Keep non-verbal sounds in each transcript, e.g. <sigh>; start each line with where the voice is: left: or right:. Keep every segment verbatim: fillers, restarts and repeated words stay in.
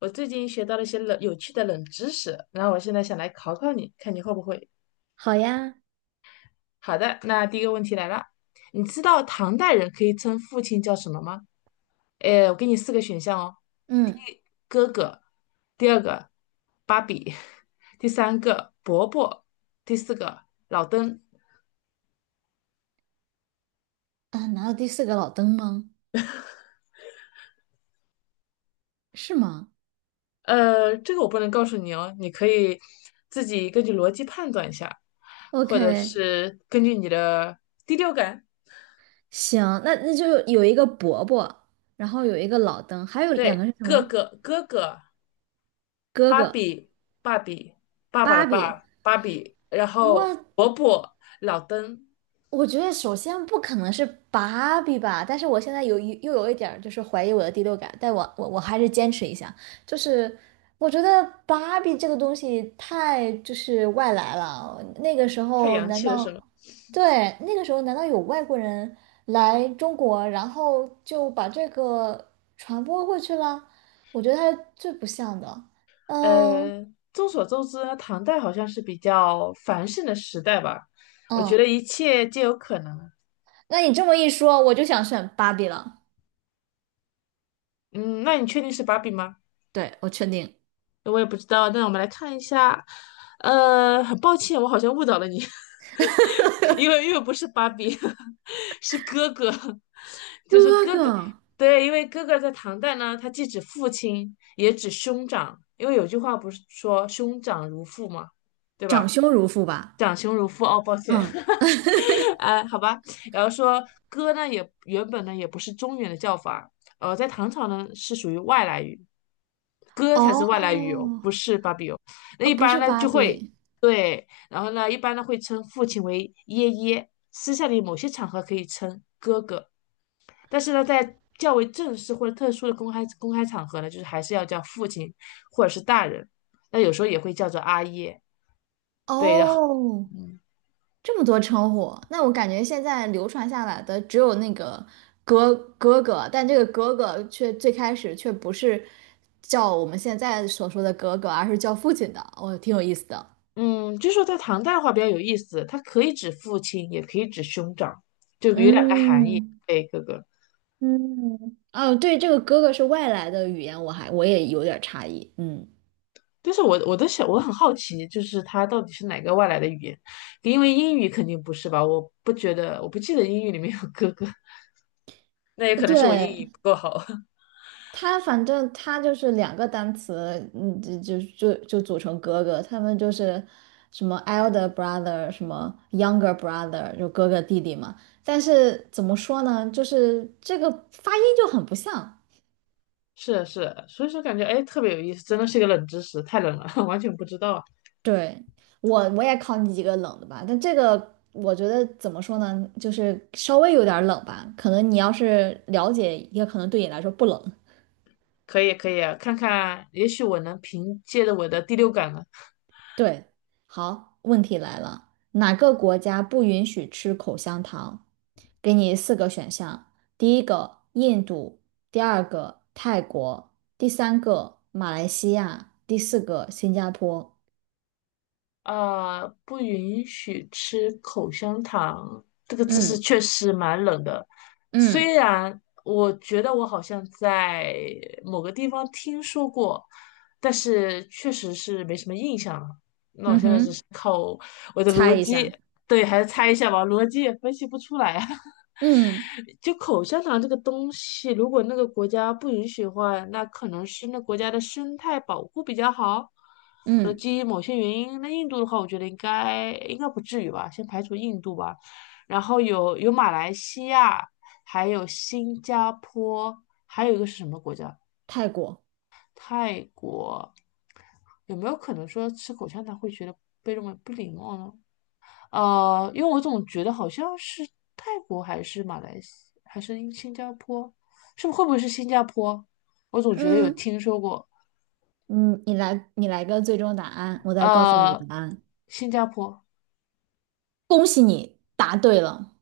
left: 我最近学到了一些冷有趣的冷知识，然后我现在想来考考你，看你会不会。
right: 好呀。
left: 好的，那第一个问题来了，你知道唐代人可以称父亲叫什么吗？诶，我给你四个选项哦：
right: 嗯。
left: 哥哥，第二个芭比，<laughs> 第三个伯伯，第四个老登。
right: 啊，难道第四个老登吗？是吗？
left: 呃，这个我不能告诉你哦，你可以自己根据逻辑判断一下，或者
right: ，OK。
left: 是根据你的第六感。
right: 行，那那就有一个伯伯，然后有一个老登，还有两个
left: 对，
right: 是什
left: 哥
right: 么？
left: 哥，哥哥，
right: 哥
left: 芭
right: 哥，
left: 比，芭比，爸爸的
right: 芭比。
left: 爸，芭比，然后
right: 我
left: 伯伯，老登，
right: 我觉得首先不可能是芭比吧，但是我现在有一又有一点儿就是怀疑我的第六感，但我我我还是坚持一下，就是我觉得芭比这个东西太就是外来了，那个时
left: 太
right: 候
left: 洋
right: 难
left: 气了是
right: 道
left: 吗？
right: 对那个时候难道有外国人来中国，然后就把这个传播过去了？我觉得它是最不像的。嗯。
left: 呃，众所周知呢唐代好像是比较繁盛的时代吧，我觉得
right: 嗯，
left: 一切皆有可能。
right: 那你这么一说，我就想选芭比了。
left: 嗯，那你确定是芭比吗？
right: 对，我确定。
left: 我也不知道。那我们来看一下，呃，很抱歉，我好像误导了你，<laughs> 因为因为不是芭比，<laughs> 是哥哥，<laughs> 就是
right: 哥
left: 哥哥。
right: 哥。
left: 对，因为哥哥在唐代呢，他既指父亲，也指兄长，因为有句话不是说兄长如父嘛，对
right: 长
left: 吧？
right: 兄如父吧？
left: 长兄如父，哦，抱歉。
right: 嗯，
left: <laughs> 哎，好吧，然后说哥呢，也原本呢也不是中原的叫法，呃，在唐朝呢是属于外来语，哥才是外来语
right: 哦，
left: 哦，不是芭比哦。那
right: 呃，
left: 一
right: 不
left: 般
right: 是
left: 呢
right: 芭
left: 就会
right: 比。
left: 对，然后呢一般呢会称父亲为爷爷，私下里某些场合可以称哥哥，但是呢在较为正式或者特殊的公开公开场合呢，就是还是要叫父亲或者是大人，那有时候也会叫做阿爷。对，的。
right: 哦，
left: 嗯
right: 这么多称呼，那我感觉现在流传下来的只有那个哥哥哥，但这个哥哥却最开始却不是叫我们现在所说的哥哥，而是叫父亲的，哦，挺有意思的。
left: 嗯，就说在唐代的话比较有意思，它可以指父亲，也可以指兄长，就有两个含义。
right: 嗯。
left: 对，哥哥。
right: 嗯，哦，对，这个哥哥是外来的语言，我还我也有点差异。嗯，
left: 但是我我都想，我很好奇，就是它到底是哪个外来的语言？因为英语肯定不是吧？我不觉得，我不记得英语里面有哥哥，<laughs> 那也可能是我英
right: 对，
left: 语不够好。<laughs>
right: 他反正他就是两个单词，嗯，就就就就组成哥哥，他们就是什么 elder brother，什么 younger brother，就哥哥弟弟嘛。但是怎么说呢，就是这个发音就很不像。
left: 是啊是啊，所以说感觉哎特别有意思，真的是一个冷知识，太冷了，<laughs> 完全不知道啊。
right: 对，我我也考你几个冷的吧，但这个我觉得怎么说呢，就是稍微有点儿冷吧，可能你要是了解，也可能对你来说不冷。
left: 可以可以啊，看看，也许我能凭借着我的第六感呢，
right: 对，好，问题来了，哪个国家不允许吃口香糖？给你四个选项，第一个印度，第二个泰国，第三个马来西亚，第四个新加坡。
left: 呃，不允许吃口香糖，这个知识
right: 嗯。
left: 确实蛮冷的。虽
right: 嗯。
left: 然我觉得我好像在某个地方听说过，但是确实是没什么印象了。那我
right: 嗯
left: 现在只
right: 哼，
left: 是靠我的逻
right: 猜一
left: 辑，
right: 下。
left: 对，还是猜一下吧，逻辑也分析不出来啊。<laughs>
right: 嗯。
left: 就口香糖这个东西，如果那个国家不允许的话，那可能是那国家的生态保护比较好，可能
right: 嗯，
left: 基于某些原因。那印度的话，我觉得应该应该不至于吧，先排除印度吧。然后有有马来西亚，还有新加坡，还有一个是什么国家？
right: 泰国。
left: 泰国。有没有可能说吃口香糖会觉得被认为不礼貌呢？呃，因为我总觉得好像是泰国还是马来西还是英新加坡，是不会不会是新加坡？我总觉得有
right: 嗯。
left: 听说过，
right: 嗯，你来，你来个最终答案，我再告诉你
left: 呃，
right: 答案。
left: 新加坡。
right: 恭喜你答对了。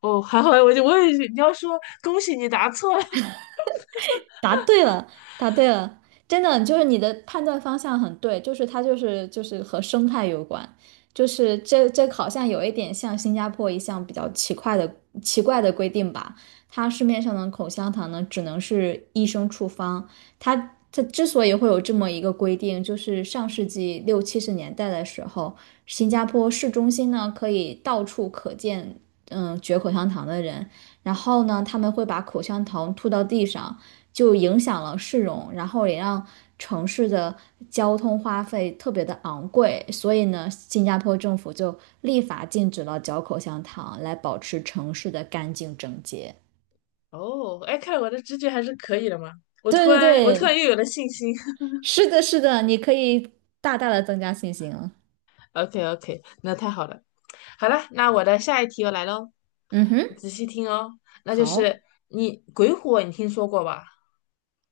left: 哦，<laughs> 还好，我就我也是你要说恭喜你答错了。
right: 答对了，答对了，真的就是你的判断方向很对，就是它就是就是和生态有关，就是这这好像有一点像新加坡一项比较奇怪的奇怪的规定吧，它市面上的口香糖呢只能是医生处方，它它之所以会有这么一个规定，就是上世纪六七十年代的时候，新加坡市中心呢可以到处可见嗯嚼口香糖的人。然后呢，他们会把口香糖吐到地上，就影响了市容，然后也让城市的交通花费特别的昂贵。所以呢，新加坡政府就立法禁止了嚼口香糖，来保持城市的干净整洁。
left: <laughs> 哦，哎，看来我的直觉还是可以的嘛。我
right: 对
left: 突
right: 对
left: 然我突然
right: 对，
left: 又有了信心。<laughs>
right: 是的，是的，你可以大大的增加信心了。
left: OK OK,那太好了。好了，那我的下一题又来喽，
right: 嗯哼。
left: 仔细听哦。那就
right: 好。
left: 是你鬼火，你听说过吧？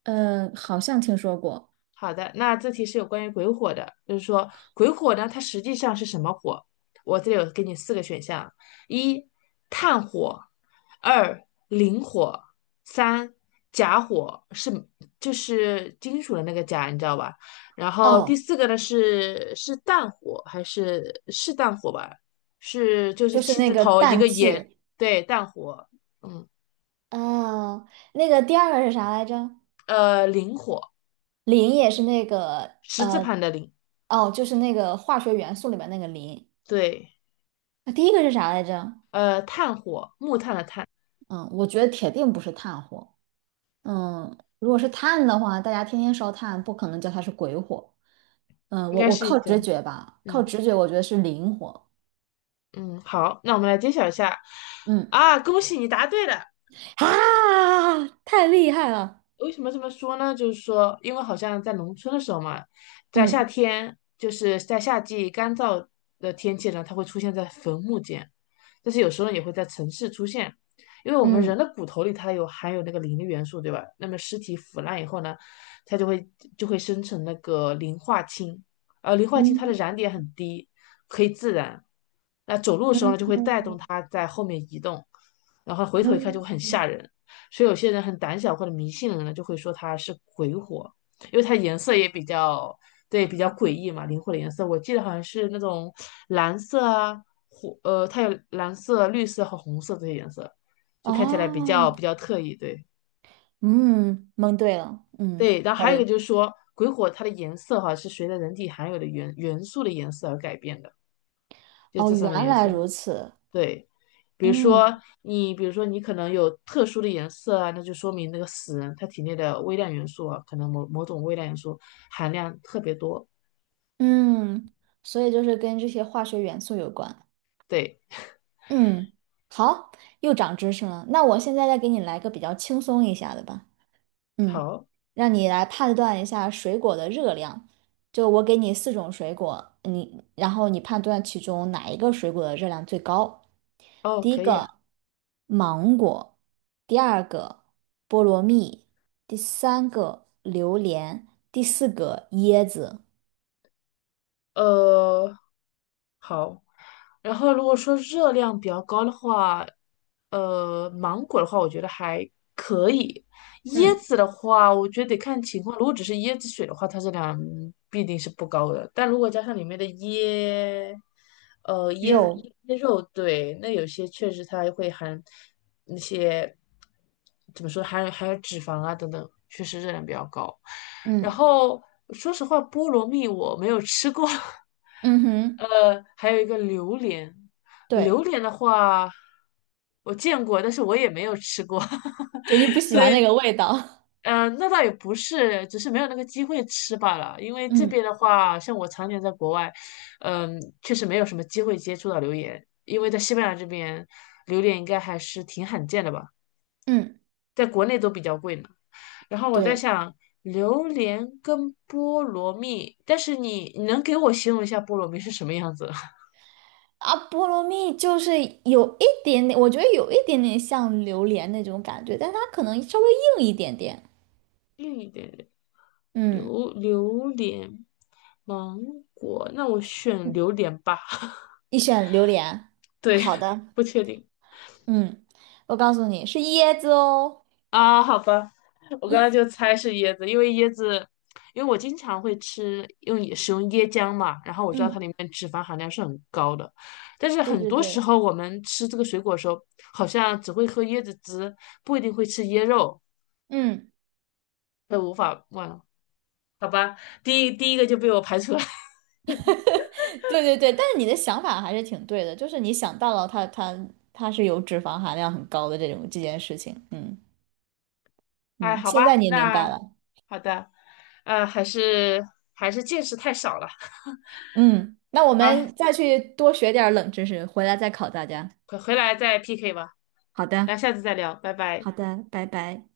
right: 嗯，好像听说过。
left: 好的，那这题是有关于鬼火的，就是说鬼火呢，它实际上是什么火？我这里有给你四个选项：一、炭火；二、磷火；三、甲火，是就是金属的那个甲，你知道吧？然后第
right: 哦，
left: 四个呢是是氮火还是是氮火吧？是就是
right: 就是
left: 气
right: 那
left: 字
right: 个
left: 头一个
right: 氮
left: 炎，
right: 气。
left: 对，氮火，嗯，
right: 哦，那个第二个是啥来着？
left: 呃，磷火，
right: 磷也是那个
left: 十字
right: 呃。
left: 旁的磷，
right: 哦，就是那个化学元素里面那个磷。
left: 对，
right: 那第一个是啥来着？
left: 呃，炭火，木炭的炭。
right: 嗯，我觉得铁定不是炭火。嗯，如果是炭的话，大家天天烧炭，不可能叫它是鬼火。嗯，
left: 应
right: 我
left: 该
right: 我
left: 是一
right: 靠直
left: 个，
right: 觉吧，靠
left: 嗯
right: 直觉，我觉得是磷火。
left: 嗯，好，那我们来揭晓一下。
right: 嗯。
left: 啊，恭喜你答对了，
right: 啊，太厉害了。
left: 为什么这么说呢？就是说，因为好像在农村的时候嘛，在夏
right: 嗯。
left: 天，就是在夏季干燥的天气呢，它会出现在坟墓间，但是有时候也会在城市出现，因为我们
right: 嗯。
left: 人的骨头里它有含有那个磷的元素，对吧？那么尸体腐烂以后呢，它就会就会生成那个磷化氢，而磷化氢它的
right: 嗯。
left: 燃点很低，可以自燃。那走路的时候
right: 嗯。
left: 呢，就会带动它在后面移动，然后回头一看就
right: 嗯。
left: 会很吓
right: 嗯。
left: 人。所以有些人很胆小或者迷信的人呢，就会说它是鬼火，因为它颜色也比较对比较诡异嘛，灵火的颜色，我记得好像是那种蓝色啊，火呃，它有蓝色、绿色和红色这些颜色，就看起来比较
right: 哦。
left: 比较特异，对
right: 嗯，蒙对了，嗯，
left: 对。然后
right: 可
left: 还有一个
right: 以。
left: 就是说，鬼火它的颜色哈、是随着人体含有的元元素的颜色而改变的，就
right: 哦，
left: 这三
right: 原
left: 种颜
right: 来
left: 色。
right: 如此。
left: 对，比如
right: 嗯。
left: 说你，比如说你可能有特殊的颜色啊，那就说明那个死人他体内的微量元素啊，可能某某种微量元素含量特别多。
right: 嗯，所以就是跟这些化学元素有关。
left: 对，
right: 嗯，好，又长知识了。那我现在再给你来个比较轻松一下的吧。嗯。
left: 好，
right: 让你来判断一下水果的热量。就我给你四种水果，你然后你判断其中哪一个水果的热量最高。
left: 哦，
right: 第一
left: 可以啊，
right: 个芒果，第二个菠萝蜜，第三个榴莲，第四个椰子。
left: 呃，好，然后如果说热量比较高的话，呃，芒果的话，我觉得还可以。椰
right: 嗯，
left: 子的话，我觉得得看情况。如果只是椰子水的话，它热量必定是不高的。但如果加上里面的椰，呃，椰
right: 肉。
left: 椰椰肉，对，那有些确实它会含那些怎么说，含有含有脂肪啊等等，确实热量比较高。然
right: 嗯。
left: 后说实话，菠萝蜜我没有吃过。<laughs>
right: 嗯哼，
left: 呃，还有一个榴莲，榴
right: 对，
left: 莲的话，我见过，但是我也没有吃过，<laughs>
right: 就你不喜
left: 所
right: 欢
left: 以，
right: 那个味道。
left: 嗯，那倒也不是，只是没有那个机会吃罢了。因为
right: <laughs>
left: 这边
right: 嗯。
left: 的话，像我常年在国外，嗯、确实没有什么机会接触到榴莲，因为在西班牙这边，榴莲应该还是挺罕见的吧，
right: 嗯，
left: 在国内都比较贵呢。然后我在
right: 对。
left: 想，榴莲跟菠萝蜜，但是你你能给我形容一下菠萝蜜是什么样子？<laughs>
right: 啊，菠萝蜜就是有一点点，我觉得有一点点像榴莲那种感觉，但它可能稍微硬一点点。
left: 硬一点点。
right: 嗯，
left: 榴榴莲、芒果，那我选榴莲吧。<laughs>
right: 你选榴莲。
left: 对，
right: 好
left: <laughs>
right: 的，
left: 不确定
right: 嗯，我告诉你是椰子哦。
left: 啊，好吧，我刚才就猜是椰子，因为椰子，因为我经常会吃用也使用椰浆嘛，然后我知道它
right: 嗯，
left: 里面脂肪含量是很高的，但是
right: 对
left: 很
right: 对
left: 多时
right: 对，
left: 候我们吃这个水果的时候，好像只会喝椰子汁，不一定会吃椰肉，
right: 嗯，
left: 那无法忘了，好吧，第一第一个就被我排除了。<laughs>
right: <laughs> 对对对，但是你的想法还是挺对的，就是你想到了它它它是有脂肪含量很高的这种这件事情。嗯。
left: 哎，
right: 嗯，
left: 好
right: 现在
left: 吧，
right: 你也明白
left: 那
right: 了。
left: 好的，呃，还是还是见识太少了
right: 嗯，那我
left: 啊，
right: 们再去多学点儿冷知识，回来再考大家。
left: 回回来再 P K 吧，
right: 好
left: 那
right: 的，
left: 下次再聊，拜拜。
right: 好的，拜拜。